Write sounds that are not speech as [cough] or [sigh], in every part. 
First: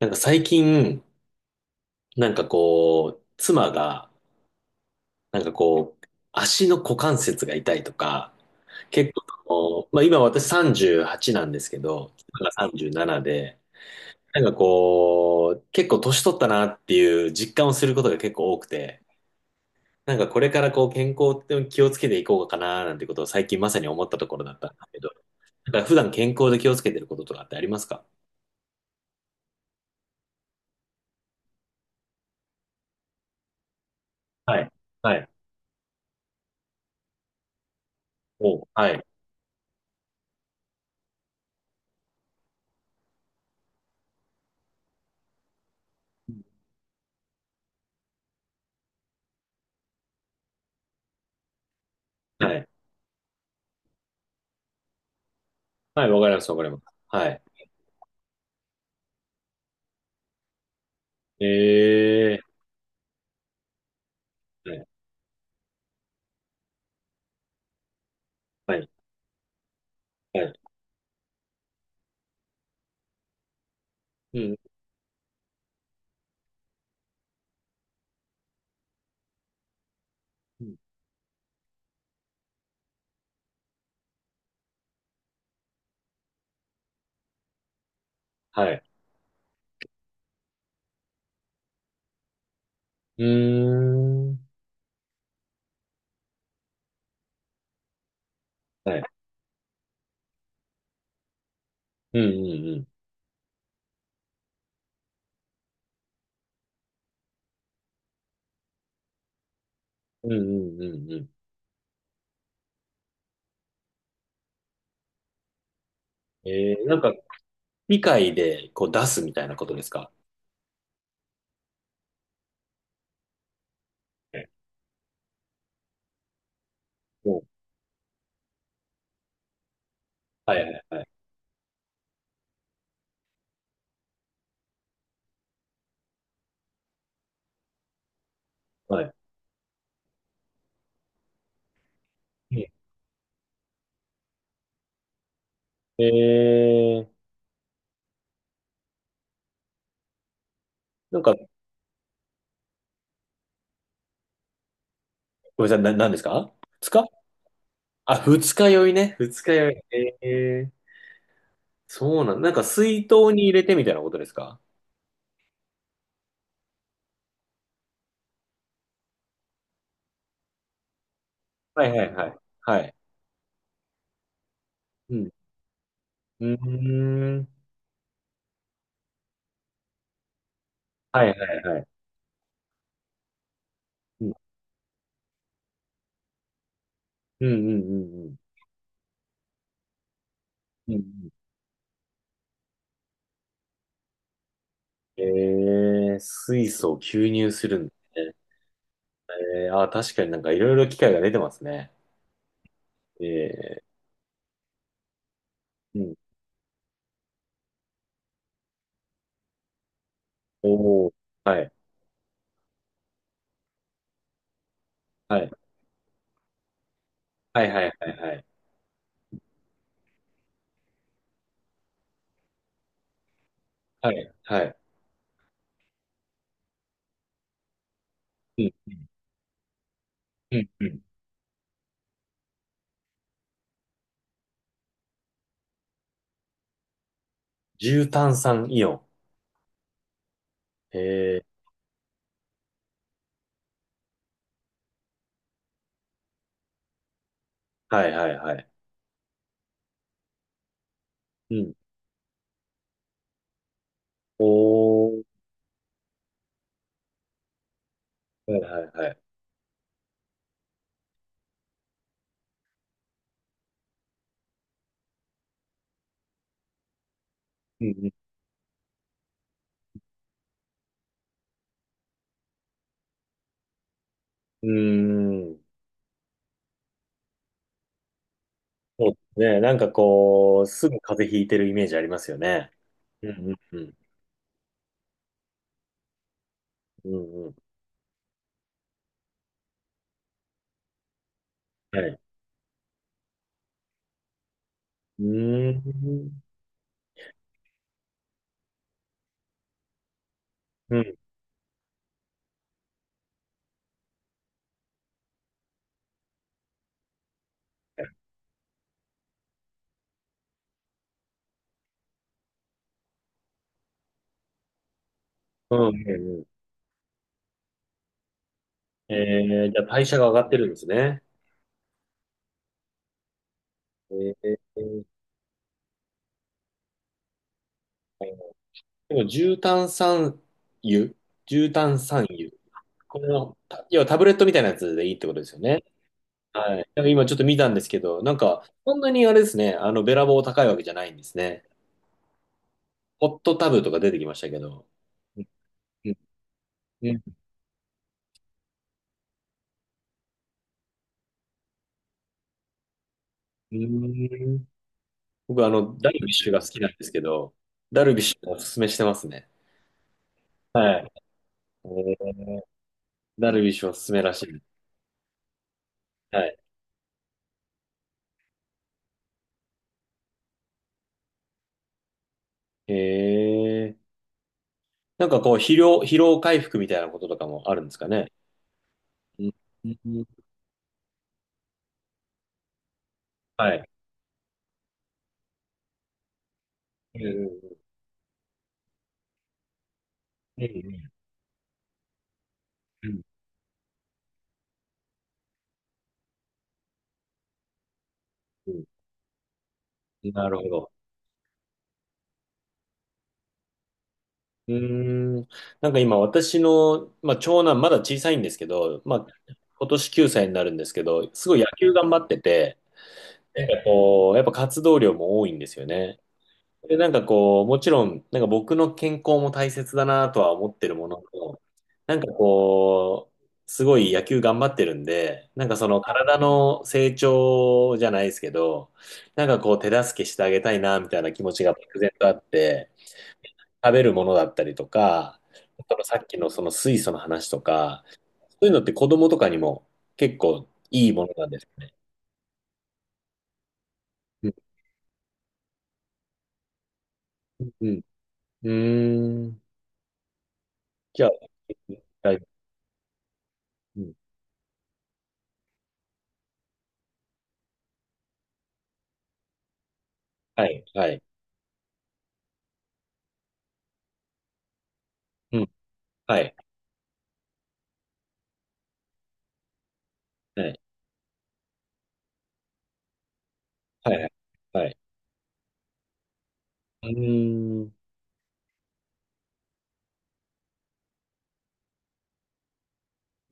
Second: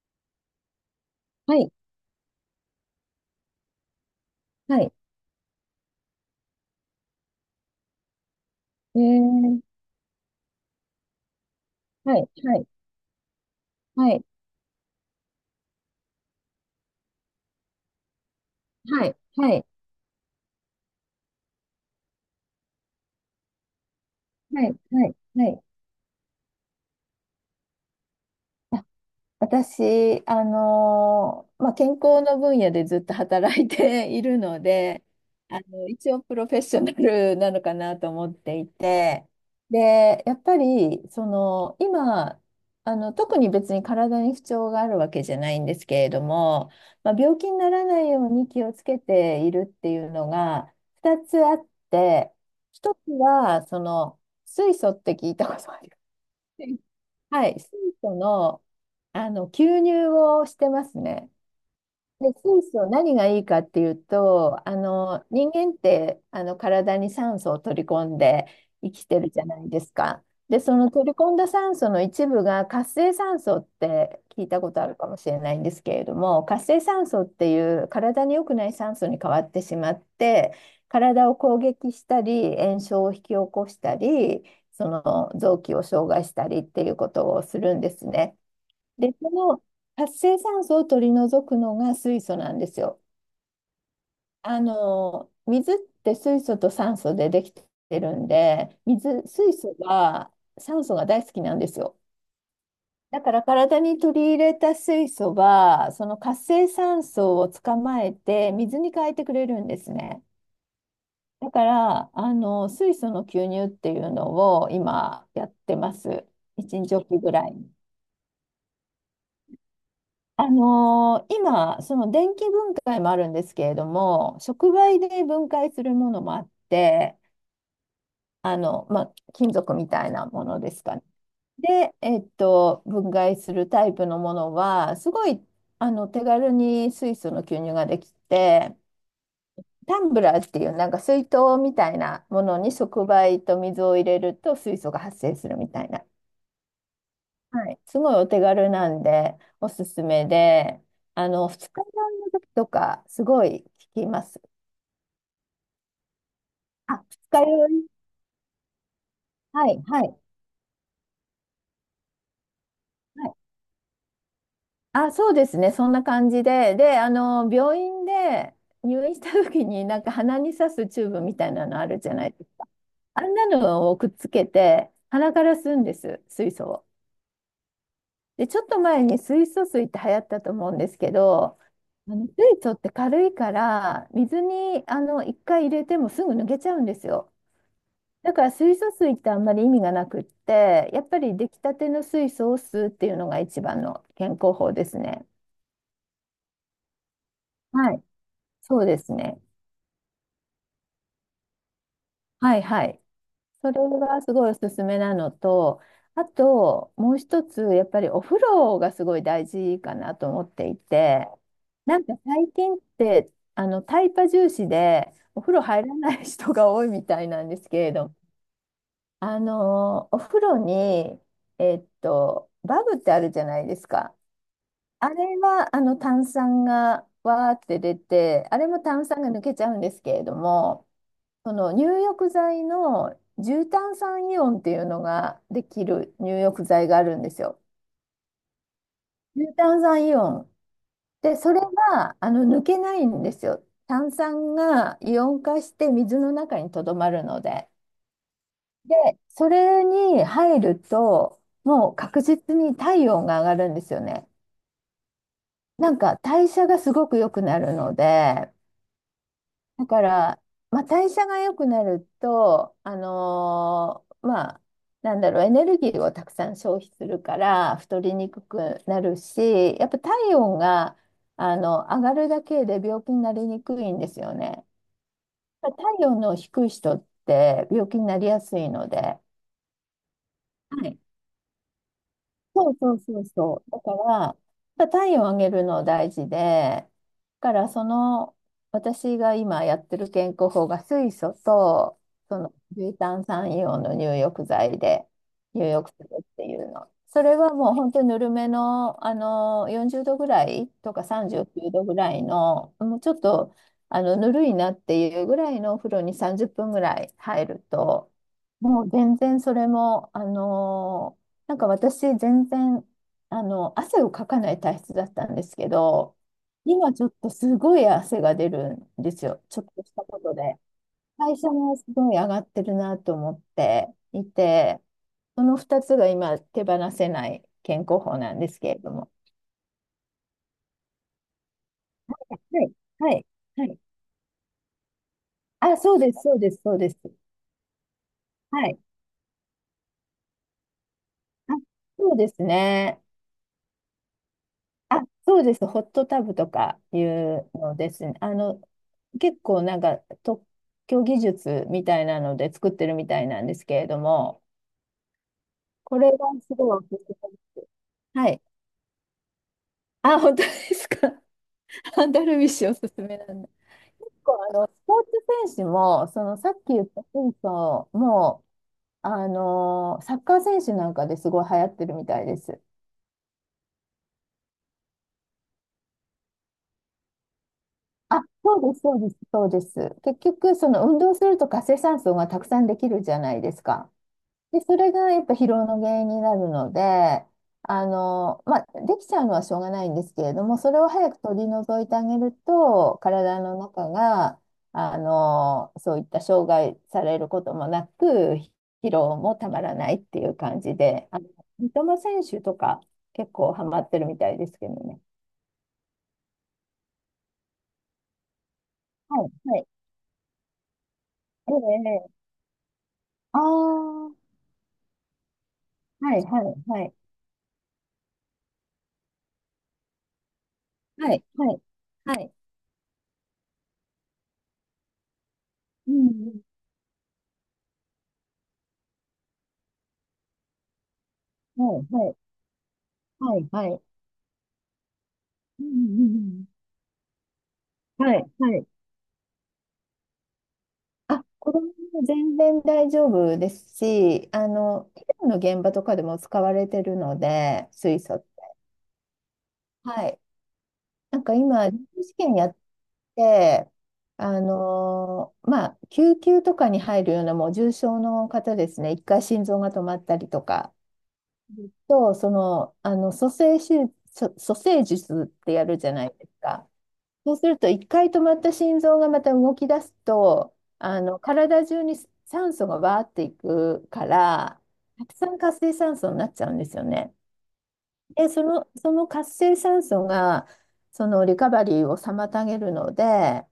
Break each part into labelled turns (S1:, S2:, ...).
S1: なんか最近、
S2: はい、
S1: なんかこう、妻が、
S2: はい、
S1: なんかこう、足の股関節が痛いとか、
S2: え
S1: 結構
S2: ー、
S1: こう、まあ今私38なんですけど、
S2: はい、
S1: 妻が
S2: はい、
S1: 37で、
S2: はい、
S1: なんかこう、結構年取ったなっていう実感をすることが結構多くて、
S2: はい、はい、
S1: なんかこれからこう健康って気をつけていこうかななんてことを最近まさに思ったところだっ
S2: はい、
S1: たんですけ
S2: は
S1: ど、
S2: い、はい。あ、
S1: なんか普段健康で気をつけてることとかってありますか？
S2: 私、健康の分野でずっと働いている
S1: は
S2: の
S1: い。
S2: で、
S1: はい。
S2: 一応プロフェッショナルなのかなと思ってい
S1: お、はい。
S2: て、で、やっぱり、今、特に別に体に不調があるわけじゃないんですけれども、まあ、病気にならないように気をつけているっていうのが2つあって、
S1: はい。
S2: 一つは、水素って聞いたことあります
S1: はい、わかります、わかります。はい。
S2: はい、水素の、吸入をしてますね。で、
S1: え。
S2: そうそう、何がいいかっていうと、
S1: はい。
S2: 人間って、体に酸素を取り込んで
S1: はい。
S2: 生きてるじゃないですか。
S1: はい。
S2: で、その取り込んだ酸素の一部が活性酸素って
S1: う
S2: 聞い
S1: ん。
S2: たことあるかもしれないんですけれども、活性酸素っていう体に良くない酸素に変わってしまって、
S1: うん。
S2: 体を攻撃したり、炎症を引き起こしたり、その臓器を障害したりっていうことをするんですね。
S1: はい。
S2: で、その活性酸素を取り除くのが水素なんですよ。
S1: うーん。
S2: 水って水素と酸素でできてるんで、
S1: はい。
S2: 水素は酸素が大好きなんですよ。
S1: うんうん
S2: だから体に取り入れた水素は、その活性酸素を捕まえて水に変えてくれるんですね。
S1: うん。うんうんうんうん。
S2: だから、水素の吸入っていうのを今やってます。1日
S1: なん
S2: お
S1: か、
S2: きぐらいに。
S1: 議会でこう出すみたいなことですか？
S2: 今、その電気分解もあるんですけれど
S1: は
S2: も、
S1: い。
S2: 触媒で分解するものもあって、
S1: お、
S2: まあ、金属みたいなも
S1: は
S2: の
S1: いは
S2: です
S1: い
S2: か
S1: は
S2: ね。
S1: い。
S2: で、分解するタイプのものは、すごい、手軽に水素の吸入ができて、
S1: はい。
S2: タンブラーっていうなんか水筒みたいなも
S1: う
S2: の
S1: ん。
S2: に触媒と水を入れると水素が発生するみたいな。
S1: えー、
S2: はい、すごいお手軽なんで、おすすめで、
S1: なんか、
S2: 二日酔いの時とか、すごい効きます。
S1: ごめんなさい、何ですか？二日。
S2: あ、二日酔い。
S1: あ、二日酔いね。二日
S2: は
S1: 酔い。
S2: い、はい、
S1: えー、そうなん、なんか水
S2: は
S1: 筒
S2: い。
S1: に入れてみたいなことですか？
S2: あ、そうですね、そんな感じで、で、病院で入院した時に、なんか鼻に刺すチューブみたいなの
S1: は
S2: あ
S1: い
S2: る
S1: は
S2: じ
S1: い
S2: ゃ
S1: は
S2: ない
S1: い。
S2: ですか。
S1: はい。
S2: あんなのをくっつけて、
S1: うん。
S2: 鼻から吸うんです、
S1: う
S2: 水
S1: ー
S2: 素を。
S1: ん。
S2: で、ちょっと前に水素水って流行ったと思うんですけ
S1: はいは
S2: ど、
S1: いはい。
S2: あの水素って軽いから
S1: うん。
S2: 水にあの一回入れてもすぐ抜けちゃうんですよ。
S1: うんうんうんう
S2: だ
S1: ん。
S2: から水素水ってあんまり意味がなくって、
S1: うんう
S2: やっぱ
S1: ん。
S2: り出来たての水素を吸うっていうのが一番の健康法です
S1: え
S2: ね。
S1: ー、水素を吸入するん
S2: はい。
S1: だね。
S2: そうですね。
S1: えー、あー、確かになんかいろいろ機械が出てますね。
S2: はい、はい。それ
S1: え
S2: がすごいおすすめなのと、
S1: ー、うん。
S2: あともう一つやっぱりお風呂がすごい大事かなと思ってい
S1: おー、
S2: て、
S1: はい、
S2: なんか最近ってあのタイパ重視で
S1: は
S2: お
S1: い、
S2: 風呂入らない人が多いみたいなんで
S1: はい、
S2: すけ
S1: はい、
S2: れ
S1: は
S2: ど、
S1: い、はい、
S2: お風呂に、バブってあるじゃないです
S1: は
S2: か。
S1: い、は
S2: あれは、炭酸がわーって出て、あれ
S1: い、
S2: も炭酸が抜けちゃうんですけれど
S1: うん、う
S2: も、
S1: ん、うん。
S2: その入浴剤の重炭酸イオンっていうのができる入浴剤があるんですよ。
S1: 重炭酸イオン。
S2: 重炭酸イオン。で、
S1: え
S2: それが、抜けないんですよ。炭酸がイオン化して水の中にとどまるので。
S1: ー、はい、はい、はい、
S2: で、それに入ると、
S1: うん。
S2: もう確実に体温が上がるんですよね。
S1: おー、
S2: なんか代謝がすごく良くなるので、
S1: はい、はい、はい。
S2: だから、まあ、代謝が良くなると、なんだろう、エネルギーをたくさん消費するから
S1: う
S2: 太
S1: ん
S2: りにくくなるし、やっぱ体温があの上がるだけで病気になりにくいんですよね。
S1: うん、うーん。
S2: 体温の低い人って病気になりやすいの
S1: そうで
S2: で。
S1: すね。なんかこう、す
S2: はい、
S1: ぐ風邪ひいてるイメージありますよ
S2: そ
S1: ね。
S2: うそうそう
S1: うん、
S2: そう。
S1: うん、
S2: だ
S1: う
S2: か
S1: ん、
S2: ら、やっぱ体温を上げるの大事で、
S1: う
S2: だ
S1: ん、う
S2: か
S1: ん。
S2: らその、私が今やってる健康法が水素と、
S1: はい。
S2: その重炭酸イオンの入浴剤で
S1: うー
S2: 入浴するっ
S1: ん。
S2: ていうの。それはもう本当にぬるめの、あの40度ぐらいと
S1: うん、
S2: か
S1: う
S2: 39度ぐらいの、もうちょっとあのぬるいなっていうぐらいのお風呂に30分ぐらい入ると、もう全然それも、なんか私、全然、汗をかかない体質だったんですけ
S1: ん、うん、
S2: ど、
S1: うん。
S2: 今ちょっとすごい汗が出るんで
S1: え
S2: すよ。ちょっ
S1: ー、じゃ
S2: と
S1: あ
S2: した
S1: 代謝
S2: こ
S1: が
S2: と
S1: 上がって
S2: で。
S1: るんですね。
S2: 代謝もすごい上がってるなと思って
S1: え
S2: いて、
S1: ー、
S2: その2つが今手放せない健康法なんですけれども。
S1: でも、重炭酸油、重炭酸
S2: は
S1: 油。
S2: い、は
S1: こ
S2: い、
S1: の、
S2: はい。
S1: た要はタブレットみたいなやつでいいってことですよ
S2: あ、
S1: ね。
S2: そうです、そうです、そう
S1: はい。
S2: です。
S1: 今ちょっと見たんですけど、なん
S2: は
S1: か、
S2: い。
S1: そんなにあれですね、あの、べらぼう高いわけじゃないんです
S2: あ、
S1: ね。
S2: そうですね。
S1: ホットタブとか出てきましたけど。
S2: あ、
S1: う
S2: そう
S1: ん
S2: です。ホット
S1: う
S2: タブとかい
S1: んうん
S2: うのですね。結構なんか特許技術みたいなので作ってるみたいなんですけ
S1: う
S2: れども、
S1: ん。僕、あの、
S2: こ
S1: ダ
S2: れが
S1: ルビッシュ
S2: す
S1: が好
S2: ごい
S1: き
S2: お
S1: な
S2: す
S1: ん
S2: す
S1: ですけ
S2: め
S1: ど、
S2: です。
S1: ダルビッ
S2: は
S1: シ
S2: い。
S1: ュがおすすめしてますね。
S2: あ、本当です
S1: はい。
S2: か。
S1: え
S2: [laughs] アンダルビッ
S1: ー、
S2: シュおすすめなんだ。
S1: ダルビッシュおす
S2: 結
S1: すめらし
S2: 構あ
S1: い。
S2: の、スポーツ選手も、その
S1: は
S2: さっ
S1: い。
S2: き言った選手も、サッカー選手なんかですごい流行ってるみたいです。
S1: へえ。なんかこう、疲労回復みたいなこととかもあるんですか
S2: あ、
S1: ね。
S2: そうです、そうです、
S1: う
S2: そう
S1: ん
S2: です。
S1: う
S2: 結
S1: ん。
S2: 局、その運動すると活性酸素がたくさんできるじゃないです
S1: はい。
S2: か。で、それがやっぱ疲労の原因になるの
S1: うん
S2: で、
S1: う
S2: まあ、できちゃうのはしょうがないんですけれども、
S1: んう
S2: それを
S1: ん
S2: 早く取り除いてあげると、
S1: うん
S2: 体の中が、そういった障害されることもなく、
S1: うん
S2: 疲労もたまらないってい
S1: うん。
S2: う
S1: なる
S2: 感
S1: ほ
S2: じ
S1: ど。
S2: で、三笘選手とか結構ハマってるみたいですけ
S1: う
S2: どね。
S1: ーん。なんか今私の、まあ、長男まだ小さいんですけど、ま
S2: は
S1: あ、
S2: い、はい。
S1: 今年9歳になるんですけど、す
S2: え
S1: ごい野球
S2: え、
S1: 頑張っ
S2: ええ、
S1: てて、
S2: ああ。
S1: こう、やっぱ活動量も多いんですよ
S2: は
S1: ね。
S2: い、はい、はい、
S1: で、なんかこう、もちろん、なんか僕の健康も大切だなとは思ってるも
S2: は
S1: の
S2: い、は
S1: の、
S2: い、は
S1: なんか
S2: い、
S1: こう、すごい野球頑張ってるんで、なんかそ
S2: う
S1: の体
S2: ん、
S1: の成長じゃないですけど、なんかこう手助けしてあげたいなみたいな気持ちが
S2: うん、
S1: 漠
S2: は
S1: 然
S2: い、
S1: とあって、
S2: はい、はい、はい、
S1: 食べるものだったりとか、
S2: うん、
S1: その
S2: う
S1: さっき
S2: ん、
S1: のその水素の話とか、
S2: うん、はい、は
S1: そう
S2: い。
S1: いうのって子供とかにも結構いい
S2: あ、
S1: ものなん
S2: 子
S1: で
S2: 供
S1: すね。
S2: も全然大丈夫ですし、
S1: うん。
S2: 医療の現場とかでも使われてるので、
S1: うん。
S2: 水素って。
S1: うーん。
S2: はい。な
S1: じ
S2: ん
S1: ゃ
S2: か今、臨床試
S1: あ、は
S2: 験や
S1: い。
S2: って、
S1: うん。
S2: 救急とかに入るようなもう重症の方ですね、一回心臓が止まったりと
S1: は
S2: か、
S1: い。はい。
S2: と、蘇生手術、蘇生術って
S1: う
S2: や
S1: ん。
S2: るじゃないです
S1: はい。
S2: か。そうすると、一回止まった心臓がまた動き出すと、
S1: はい。
S2: 体中に酸素がわーっていくか
S1: はいはい。
S2: ら、
S1: はい。
S2: たくさん活性酸素になっちゃうんですよ
S1: う
S2: ね。
S1: ーん。
S2: で、その活性酸素が、そのリカバリーを妨げるので、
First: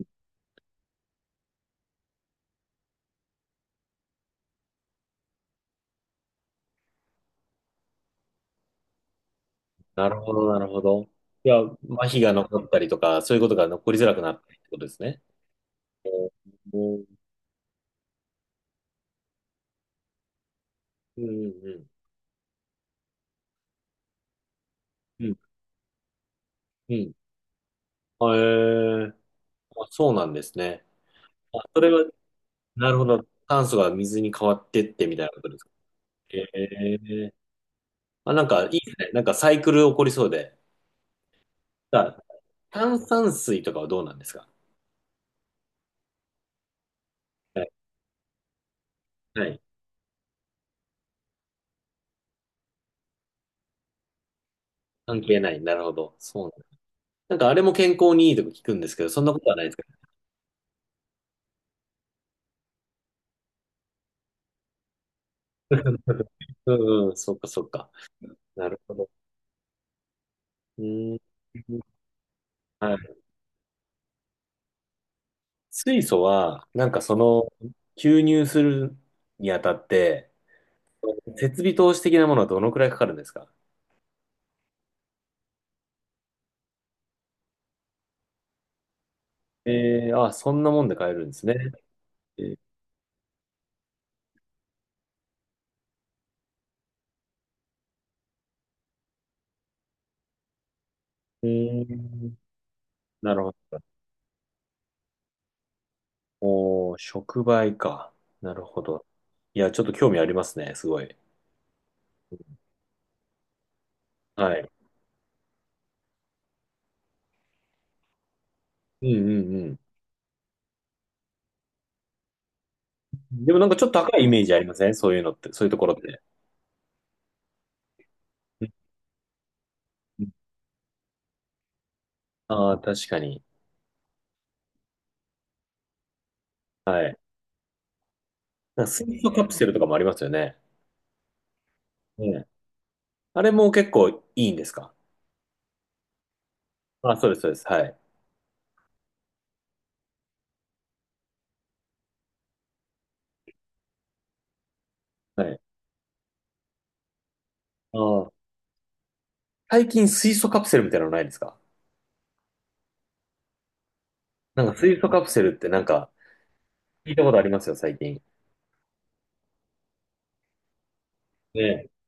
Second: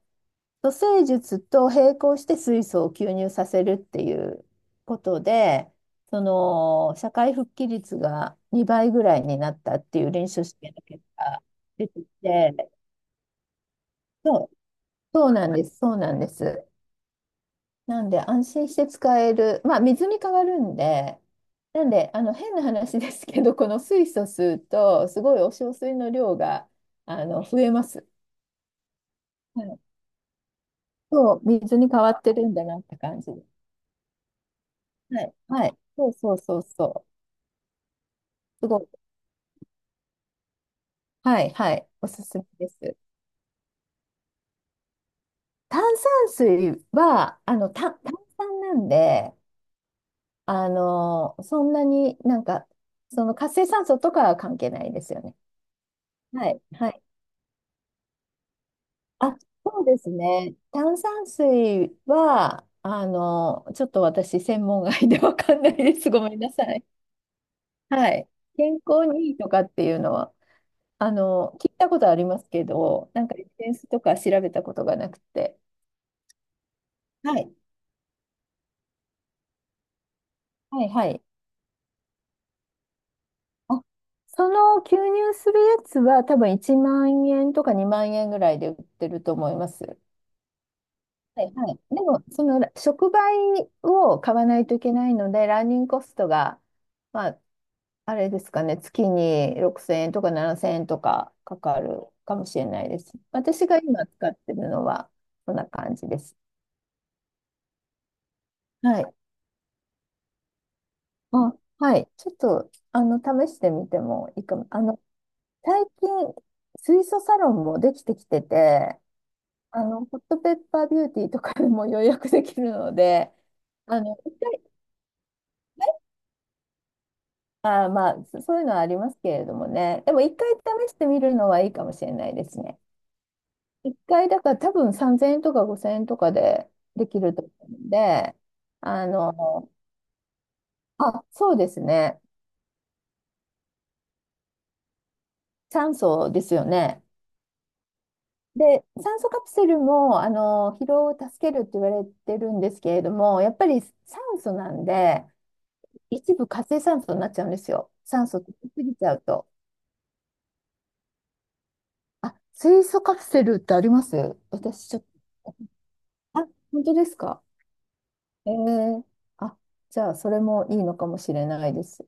S2: 蘇生術と並行して水素を吸入させるっていうことで、その社会復帰率が2倍ぐらいになったってい
S1: な
S2: う
S1: る
S2: 臨
S1: ほ
S2: 床
S1: ど、
S2: 試
S1: なる
S2: 験
S1: ほ
S2: の結
S1: ど。
S2: 果が
S1: いや、
S2: 出てき
S1: 麻痺が残っ
S2: て、
S1: たりとか、そういうことが残りづらくなっ
S2: そ
S1: た
S2: う、
S1: りってことですね。
S2: そうなんです、そうなんです。
S1: おー。
S2: なんで安心して使える、まあ水に変わるんで、
S1: うん、う
S2: な
S1: ん、
S2: んであの変な話ですけど、この水素吸うと、す
S1: うん、
S2: ごいお小水の量が
S1: うん。
S2: あの増えます。
S1: へえ。
S2: はい、
S1: あ、そうなんですね。
S2: そう、
S1: あ、
S2: 水
S1: そ
S2: に
S1: れ
S2: 変
S1: は、
S2: わってるんだなっ
S1: な
S2: て
S1: るほ
S2: 感
S1: ど。
S2: じ。
S1: 炭素が水に変わってってみ
S2: は
S1: たいな
S2: い、
S1: ことです
S2: は
S1: か。
S2: い、そうそう
S1: へ
S2: そうそう、
S1: え。あ、なんか
S2: す
S1: い
S2: ご
S1: い
S2: い、
S1: ですね。なんかサイクル起こりそうで。
S2: はい、はい、お
S1: あ、
S2: すすめです。
S1: 炭酸水とかはどうなんですか？
S2: 炭酸水は、
S1: はい。
S2: 炭酸なんで、
S1: はい。
S2: そんなになんか、その活性酸素とかは関係ないです
S1: 関
S2: よね。
S1: 係ない。なるほど。そ
S2: は
S1: うな
S2: い、
S1: ん。
S2: はい。
S1: なんかあれも健康にいいとか聞くんですけど、そんな
S2: あ、
S1: ことはないです
S2: そ
S1: か？
S2: うですね。炭酸水は、ちょっと私、専門外でわかんないです。ご
S1: [laughs]
S2: めんなさい。
S1: うんうん、そっかそっか。
S2: はい。
S1: な
S2: 健
S1: るほ
S2: 康
S1: ど。
S2: にいいとかっていうのは、
S1: うーん。
S2: 聞いたことありますけ
S1: は
S2: ど、
S1: い。
S2: なんかエッセンスとか調べたことがなくて。
S1: 水素は、なんかそ
S2: は
S1: の、
S2: い。
S1: 吸入するにあたって、
S2: はい、はい。
S1: 設備投資的なものはどのくらいかかるんですか？
S2: あ、その吸入するやつは多分1万円とか2万円ぐらいで売ってると思います。
S1: えー、あ、そんなもんで買えるんで
S2: は
S1: す
S2: い、
S1: ね。
S2: はい。でも、
S1: え
S2: そ
S1: ー。
S2: の触媒を買わないといけないので、ランニングコストが、まあ、あれですかね、月に6000円とか7000円とか
S1: うー
S2: かかる
S1: ん、
S2: かもしれないです。
S1: なるほ
S2: 私が
S1: ど。
S2: 今使ってるのは、こんな感じです。
S1: おー、触媒か。なるほ
S2: は
S1: ど。
S2: い。
S1: いや、ちょっと興味ありますね、すごい。
S2: あ、はい。ちょっと、試してみてもいい
S1: は
S2: かも。
S1: い。
S2: 最近、水素サロンもできてきてて、
S1: うんうんう
S2: ホットペッパービューティーとかでも予約できるので、
S1: ん。でもなんかちょっと高いイ
S2: 一
S1: メージあ
S2: 回、
S1: りませんそういうのって、そういうところって。
S2: あー、まあ、そうい
S1: う
S2: う
S1: ん
S2: のはありますけれどもね。でも、
S1: うん。
S2: 一回試してみるのはいいかもしれないです
S1: ああ、
S2: ね。
S1: 確かに。
S2: 一回、だから多分3000円とか5000円とかで
S1: は
S2: で
S1: い。
S2: きると思うんで、
S1: なんか
S2: あ
S1: 水素カプセ
S2: の、
S1: ルとかもありますよね。
S2: あ、そうですね。
S1: ね。あれも結構いいんですか？
S2: 酸素ですよね。
S1: あ、そうです、そうです。はい。
S2: で、酸素カプセルも、疲労を助けるって言われてるんですけれども、やっぱり酸素なんで、
S1: はい。
S2: 一部活性酸素になっちゃうんですよ。
S1: あ
S2: 酸素
S1: あ、
S2: 取りすぎちゃうと。
S1: 最近水素カプセルみたいなのないですか？
S2: あ、水素カプセルってあります、
S1: なんか
S2: 私ち
S1: 水
S2: ょっ
S1: 素
S2: と。
S1: カプセルってなんか
S2: あ、本当で
S1: 聞い
S2: す
S1: たことあ
S2: か？
S1: りますよ、最近。
S2: えー、あ、じゃあ、それもいいのかもしれないで
S1: ね。
S2: す。